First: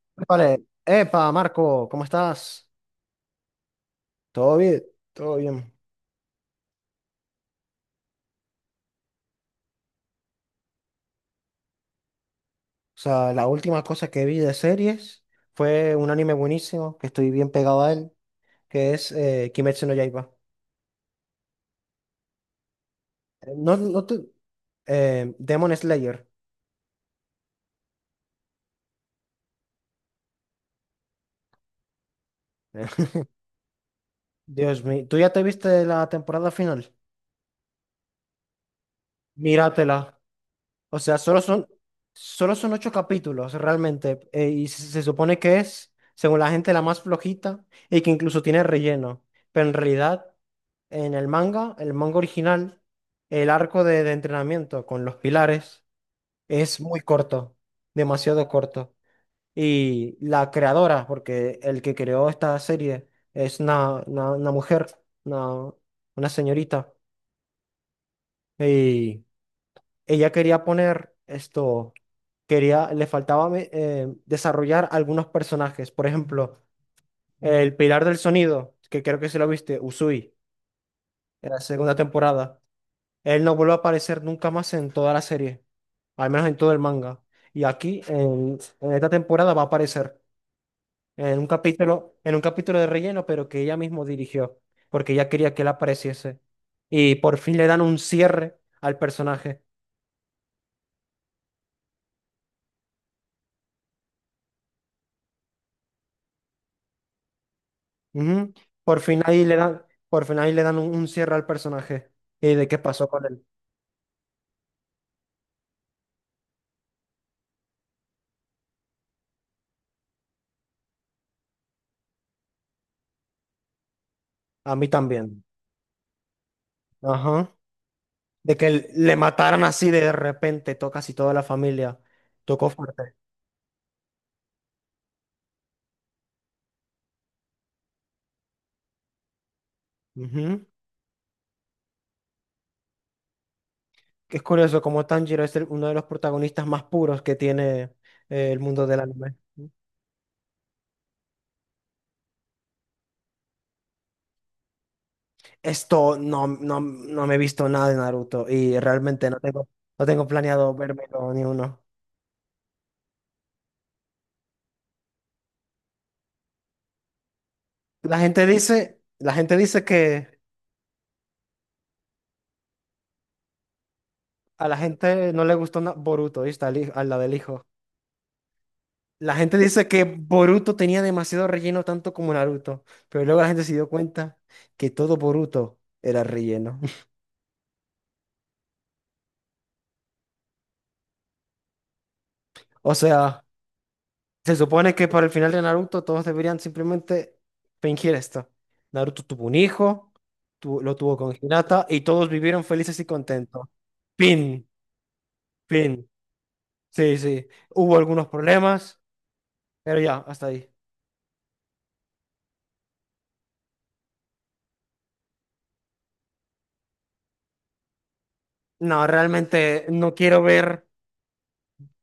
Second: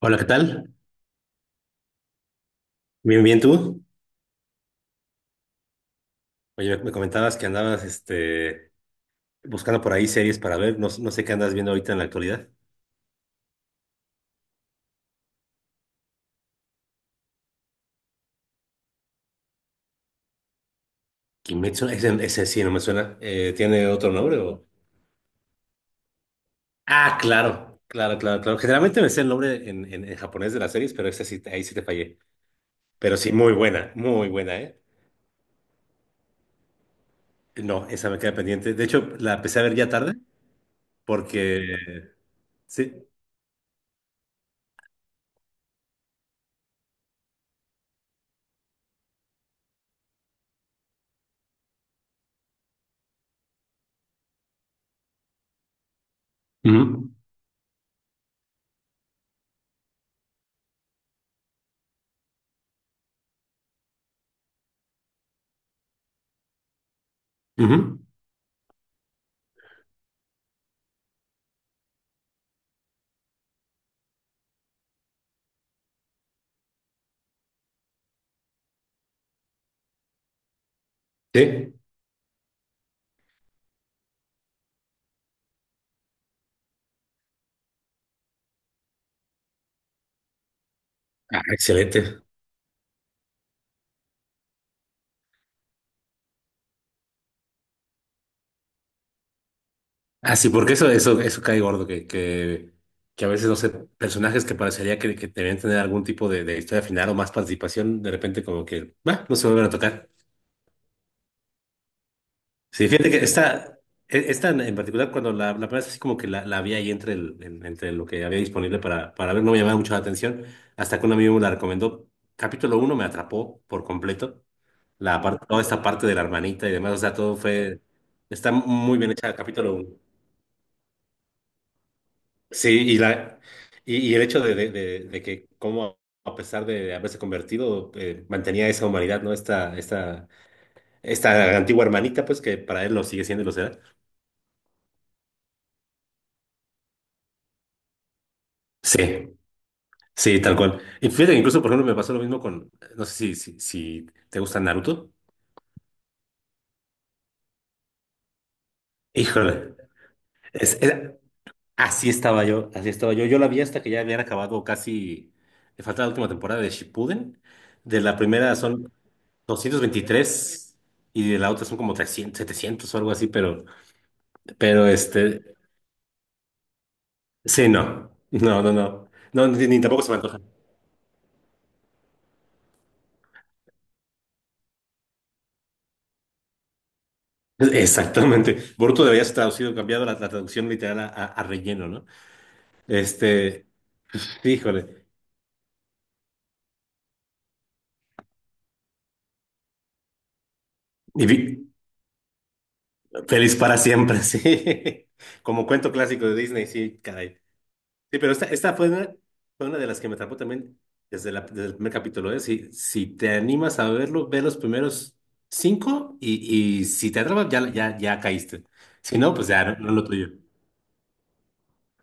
Hola, ¿qué Vale, tal? epa, Marco, ¿cómo estás? Bien, bien, ¿tú? ¿Todo bien? Todo bien. Oye, me comentabas que andabas buscando por ahí series para ver. No sé qué andas viendo ahorita en la actualidad. O sea, la última cosa que vi de series fue un anime buenísimo, que estoy bien pegado a él, que es Kimetsu no Yaiba. Kimetsu, ese sí no me suena. No, ¿Tiene no otro te- nombre o...? Demon Slayer. Ah, claro, claro, claro, claro. Generalmente me sé el nombre en japonés de las series, pero esa sí, ahí sí te fallé. Pero sí, muy buena, ¿eh? Dios mío, ¿tú ya te viste la temporada final? No, esa me queda pendiente. De hecho, la empecé a ver ya tarde Míratela. O sea, solo son, porque... solo son ocho Sí. capítulos realmente. Y se supone que es, según la gente, la más flojita y que incluso tiene relleno. Pero en realidad, en el manga original, el arco de entrenamiento con los pilares es muy Ujú, corto, demasiado corto. Y la creadora, porque el que creó esta serie es una mujer, una, una señorita. ujú, Y ella quería poner esto. Quería desarrollar algunos personajes. Por ejemplo, el Pilar del Sonido, que creo que se lo viste, Usui, en la Sí. segunda temporada. Él no vuelve a aparecer nunca más en toda la serie, al menos en todo el manga. Y aquí, en esta temporada, va a aparecer Ah, excelente. en un capítulo de relleno, pero que ella mismo dirigió, porque ella quería que él apareciese. Y por fin le dan un cierre al personaje. Ah, sí, porque eso cae gordo, que a veces, no sé, personajes que parecería que debían tener algún tipo de historia final o más participación, de repente Ujú. como que, bah, no se vuelven a tocar. Por fin ahí le dan un cierre al personaje. ¿Y de qué Sí, pasó fíjate que con él? esta en particular, cuando la primera vez así como que la vi ahí entre, entre lo que había disponible para ver, no me llamaba mucho la atención, hasta que un amigo me la recomendó. Capítulo uno me atrapó por completo, A mí la también. parte, toda esta parte de la hermanita y demás, o sea, todo Ajá. fue, está De que muy bien le hecha, el mataran capítulo uno. así de repente, tocó casi toda la familia. Sí, Tocó y, fuerte. la, y, y el hecho de que como a pesar de haberse convertido, mantenía esa humanidad, ¿no? Esta, esta, Ujú. esta antigua hermanita, pues que para él lo sigue siendo y lo será. Que es curioso como Tanjiro es uno de los protagonistas más puros que tiene el mundo del Sí, anime. sí, tal cual. Y fíjate, que incluso, por ejemplo, me pasó lo mismo con, no sé si te gusta Naruto. Esto no me he visto nada de Naruto y realmente no tengo, Híjole, no tengo planeado es, era- vérmelo ni uno. así estaba yo, así estaba yo. Yo la vi hasta que ya habían acabado casi, le faltaba la última temporada de Shippuden. De la primera son La gente doscientos dice que veintitrés y de la otra son como 300 700 o algo así, a la pero gente este, no le gustó Boruto, ¿viste? A la del hijo. sí, no, no, no, no, La no, gente ni dice tampoco que se me antoja. Boruto tenía demasiado relleno, tanto como Naruto. Pero luego la gente se dio cuenta que todo Boruto era relleno. Exactamente. Boruto debería ser traducido, cambiado la traducción literal a, a relleno, ¿no? O sea, Este, se supone híjole. que para el final de Naruto todos deberían simplemente fingir esto. Naruto tuvo un hijo, lo tuvo Y con vi- Hinata y todos vivieron felices y Feliz contentos. para siempre, Fin, sí. Como cuento fin. clásico de Disney, sí, Sí, caray. sí. Hubo Sí, algunos pero esta problemas, fue una de pero las que me ya, atrapó hasta ahí. también desde, desde el primer capítulo, ¿eh? Si te animas a verlo, ve los primeros cinco y si te atrapas, ya, ya, ya caíste. No, Si no, pues ya no, realmente no es lo no tuyo. quiero ver.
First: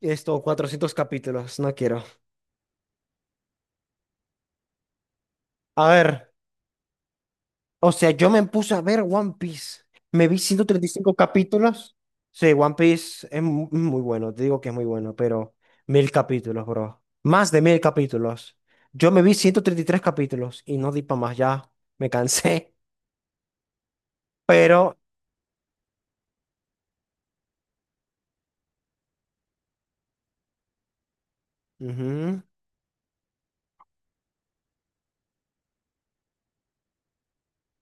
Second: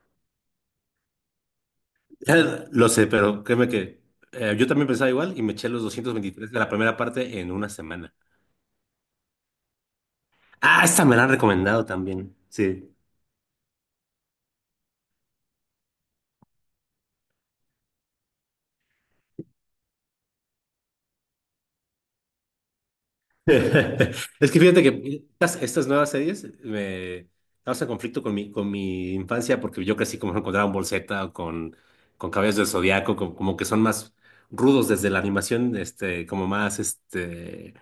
Esto, 400 capítulos, no quiero. Ya lo sé, pero créeme que yo también pensaba igual y me eché los A ver, 223 de la primera parte en una o sea, semana. yo me puse a ver One Piece. Me vi ciento Ah, treinta y esta cinco me la han recomendado capítulos. también. Sí, One Sí. Piece es muy bueno, te digo que es muy bueno, pero mil capítulos, bro. Más de mil capítulos. Yo me vi 133 capítulos y no di para más, ya me cansé. Es que fíjate Pero... que estas nuevas series me causan conflicto con con mi infancia porque yo crecí como con Dragon Ball Z o con ujú, Caballeros del Zodiaco, como, como que son más rudos desde la animación, este, como más este,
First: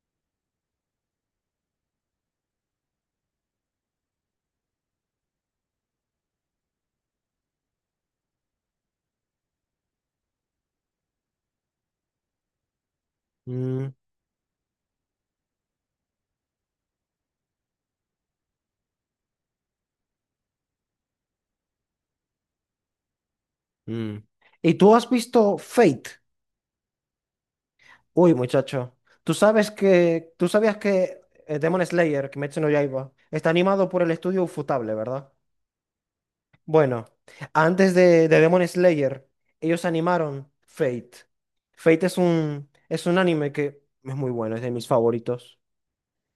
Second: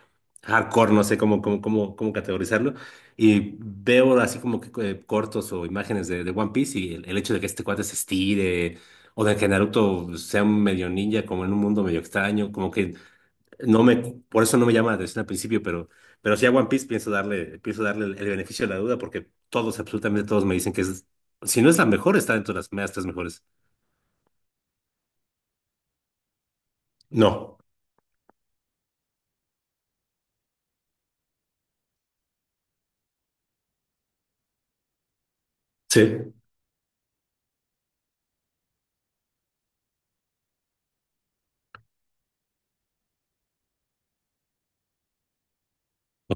hardcore, no sé cómo categorizarlo. Y veo así como que cortos o imágenes de One Piece y el hecho de que este cuate se estire o de que Naruto sea un medio ninja como en un mundo medio extraño, como que no mm, me, por eso no me llama la atención al principio, pero sí a One Piece pienso darle el beneficio de la duda porque todos, absolutamente todos me dicen que es, si no es la mejor, está dentro de las primeras tres mejores. mm. ¿Y tú has visto Fate? No, Uy, muchacho, tú sabías que Demon Slayer, Kimetsu no Yaiba, está animado por el estudio Ufotable, ¿verdad? sí, Bueno, antes de Demon Slayer, ellos animaron Fate. Fate es un anime que es muy bueno, es de mis favoritos.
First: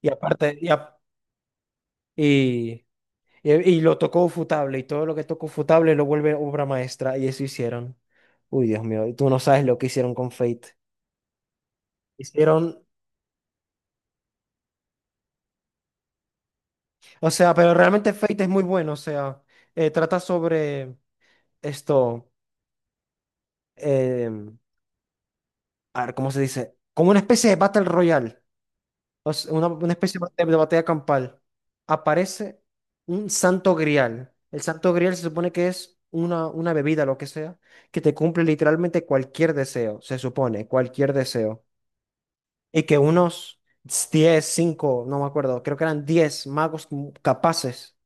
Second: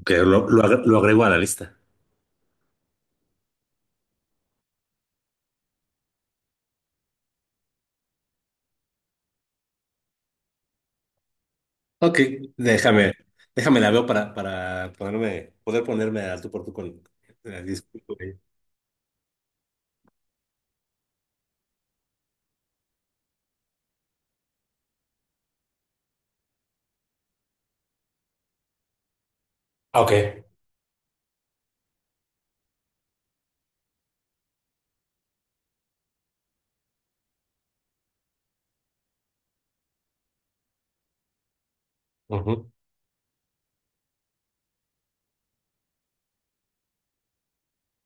Y aparte, y, ap- lo agrego a la lista. y, y- Y lo tocó Ufotable, y todo lo que tocó Ufotable lo vuelve obra maestra, y eso hicieron. Uy, Dios mío, tú no sabes lo que hicieron con Fate. Ok, Hicieron... déjame, déjame la veo para ponerme, poder ponerme al tú por tú con O sea, la pero realmente disculpa. Fate es muy bueno, o sea, trata sobre esto, eh, a ver, ¿cómo se dice? Como una especie de Battle Royale, o sea, una Ah, ok. especie de batalla campal. Aparece un santo grial. El santo grial se supone que es una bebida, lo que sea, que te cumple literalmente cualquier deseo, se supone, cualquier deseo. Ujú, Y que unos 10 5, no me acuerdo, creo que eran 10 magos capaces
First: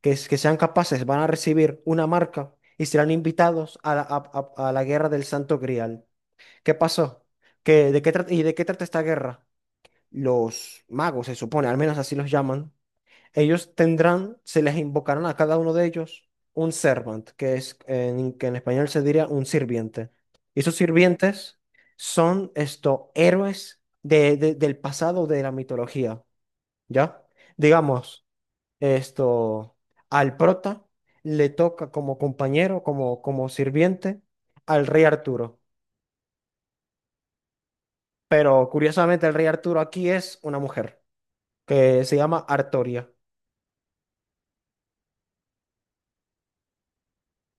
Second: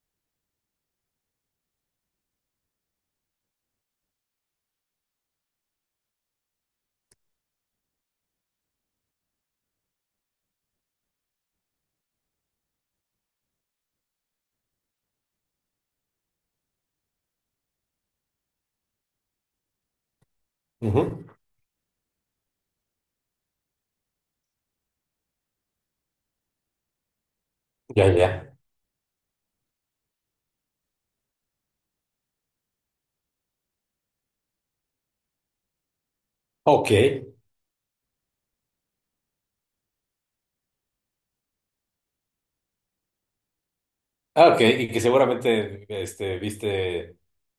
que sean capaces, van a recibir una marca y serán invitados a a la guerra del Santo Grial. ¿Qué pasó? ¿Qué, de qué trata, ¿Y de qué trata esta guerra? Los magos, se supone, al menos así los llaman, ellos tendrán, se les invocarán a cada uno de ellos un servant, que en español se diría un sirviente. Y esos ujú. sirvientes son estos héroes del pasado de la mitología, ¿ya? Ya, Digamos. ya. Esto, al prota le toca como compañero, como sirviente, al rey Arturo. Ok. Pero curiosamente el rey Arturo aquí es una mujer que se llama Artoria. Ah, ok. Y que seguramente este, viste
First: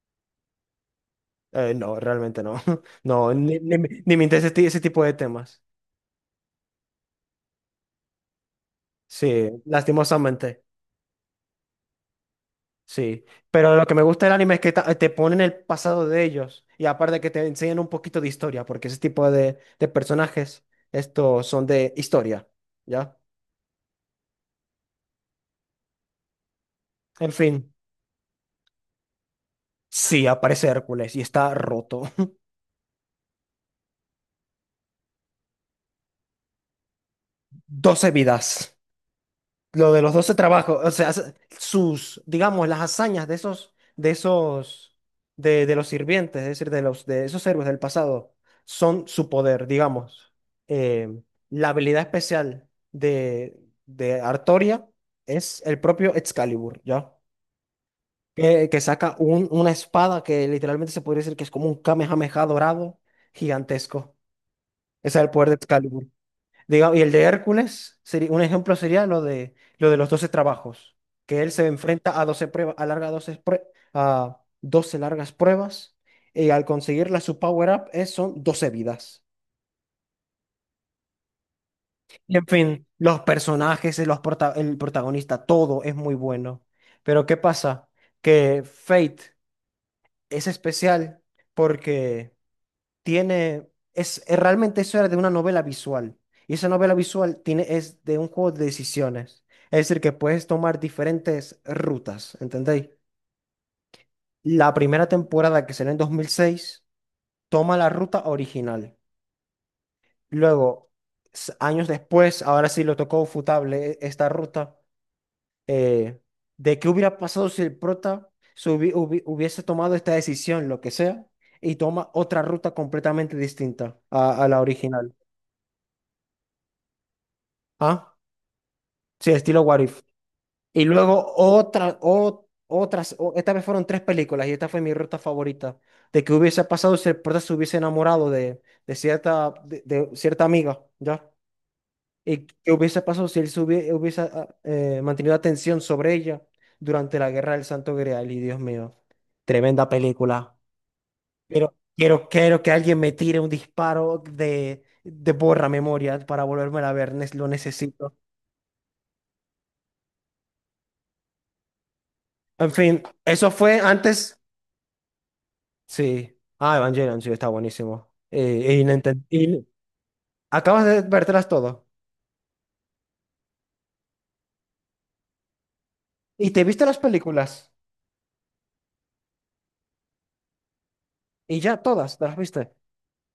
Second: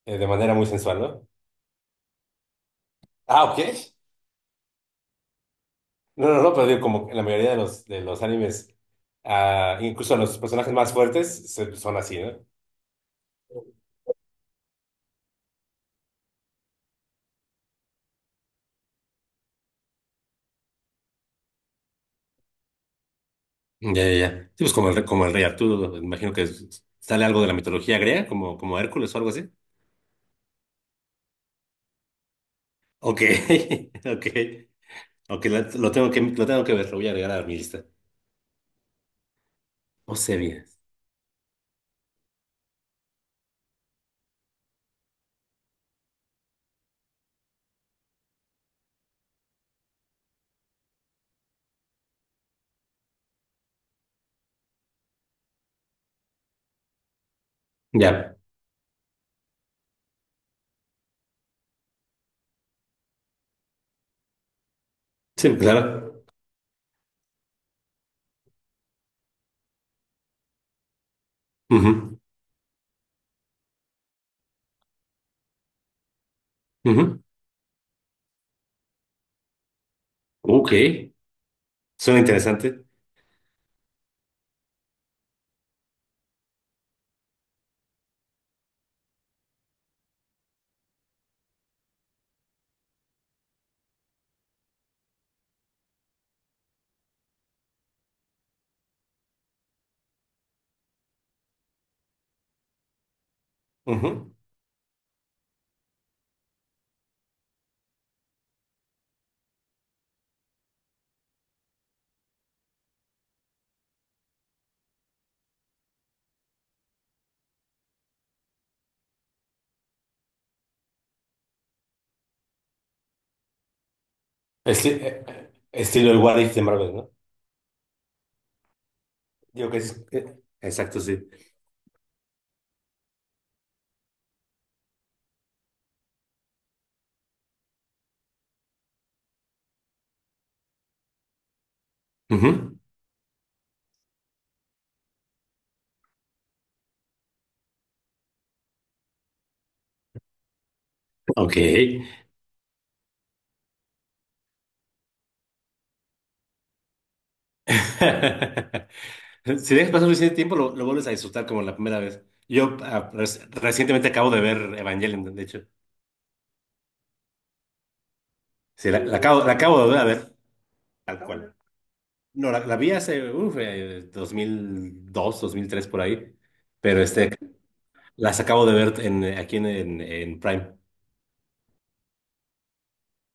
de manera muy sensual, ¿no? No, realmente no. No, Ah, ni, ok. ni, me ni me interesa ese tipo de temas. No, no, no, pero digo, como en la mayoría de los animes, Sí, ah, incluso los lastimosamente. personajes más fuertes son así, ¿no? Sí. Pero lo que me gusta del anime es que te ponen el pasado de ellos. Y aparte que te enseñan un poquito de historia, porque ese tipo de personajes, estos son de historia. ¿Ya? Ya, ya, ya. Sí, pues como como el rey Arturo, imagino que sale En algo de la fin. mitología griega, como, como Hércules o algo así. Sí, aparece Hércules y está roto. Ok, ok, ok, lo tengo que ver, lo voy a agregar a mi lista. Doce vidas. Lo de los 12 Osebias. trabajos, o sea, sus, digamos, las hazañas de esos, de los sirvientes, es decir, de los, de esos héroes del pasado, son su poder, digamos. Eh, la habilidad especial de Artoria es el propio Excalibur, ¿ya? Ya, Que saca una espada que literalmente se podría decir que es como un Kamehameha dorado gigantesco. Ese es el poder de sí, Excalibur. claro. Digamos, y el de Hércules, sería, un ejemplo sería lo de los doce trabajos, que él se Ujú, enfrenta a 12 pruebas, a 12 largas pruebas, y al conseguirla ujú. su power-up son 12 vidas. Ok, suena Y en interesante. fin, los personajes, el protagonista, todo es muy bueno. Pero ¿qué pasa? Que Fate es especial porque tiene, realmente eso era de una novela visual. Y esa novela visual tiene, es de un juego de decisiones. Es decir, que puedes tomar diferentes rutas, ¿entendéis? Ujú. La primera temporada, que será en dos mil seis, toma la ruta original. Luego, años después, ahora sí lo tocó Futable esta ruta, eh, de qué hubiera pasado si el prota hubiese tomado esta decisión, lo que sea, y toma otra ruta completamente distinta a la original. Estilo el What If de Marvel, ¿no? ¿Ah? Sí, estilo Digo que What If. es, eh, Y exacto, sí. luego otra, o- otras, o- esta vez fueron tres películas y esta fue mi ruta favorita. De que hubiese pasado si el prota se hubiese enamorado de cierta, de cierta amiga, ¿ya? Y qué Ujú. hubiese pasado si él hubiese, mantenido atención sobre ella durante la Guerra del Santo Grial. Y Dios mío, tremenda película. Ok. Quiero que alguien me tire un disparo de borra memoria para volverme a ver, lo necesito. Si dejas pasar suficiente tiempo, lo vuelves a disfrutar como la primera vez. En fin, eso fue Recientemente acabo antes. de ver Evangelion, de hecho. Sí. Ah, Evangelion, sí, está buenísimo. Y Sí, no la, la enten- acabo, la y acabo de volver a ver, acabas de tal vértelas cual. todo. No, la vi hace, 2002, 2003, por ahí. Y te viste las Pero este, películas. las acabo de ver en, aquí en Prime. Y ya todas, te las viste.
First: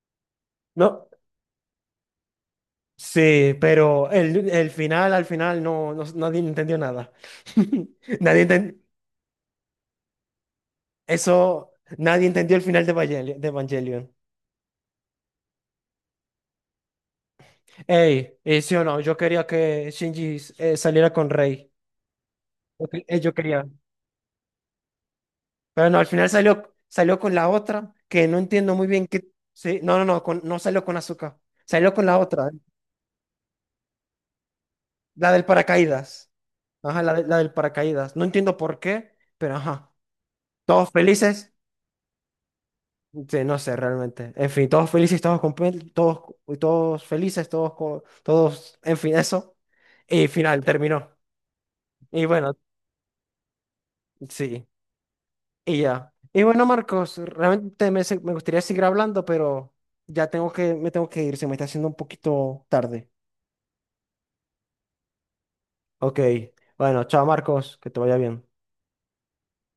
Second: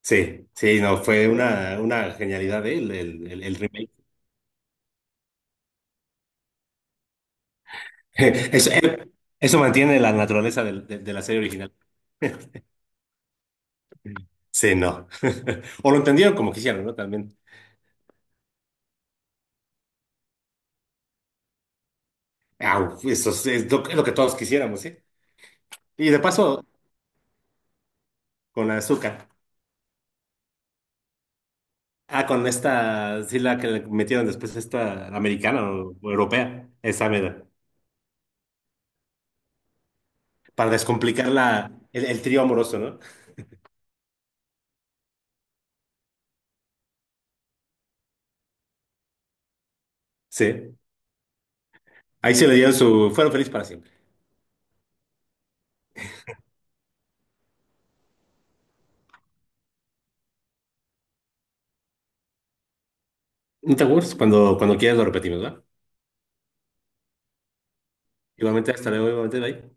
Sí, sí, no, No. fue una genialidad, Sí, el remake. pero el final, al final, nadie entendió nada. Nadie Eso, enten- eh, Eso mantiene la naturaleza de la serie Eso, original. nadie entendió el final de Evangelion. De Evangelion. Sí, no. O lo entendieron como quisieron, ¿no? También. Sí o no, yo quería que Shinji saliera con Rey. Au, eso Yo es, quería. es lo, que es lo que todos quisiéramos, ¿sí? Pero no, al Y de final paso, salió, salió con la otra, que no con entiendo muy bien qué. azúcar. Sí, no salió con azúcar. Salió con la Ah, con otra, esta, sí, la que le metieron después, esta la del americana o paracaídas. europea, Ajá, esa la mera. del paracaídas. No entiendo por qué, pero ajá. Para Todos descomplicar felices. el trío amoroso, ¿no? Sí, no sé realmente. En fin, todos felices, todos felices, en fin, eso. Y final Sí. terminó. Y Ahí se le bueno, dieron su. Fueron felices para siempre. sí. Y ya. Y bueno, Marcos, realmente me gustaría seguir hablando, pero me tengo que ir, se me está haciendo un poquito tarde. No te aburres, cuando quieras lo repetimos, ¿va? Ok. Bueno, chao, Marcos, que te vaya bien. Igualmente, hasta luego, igualmente, bye.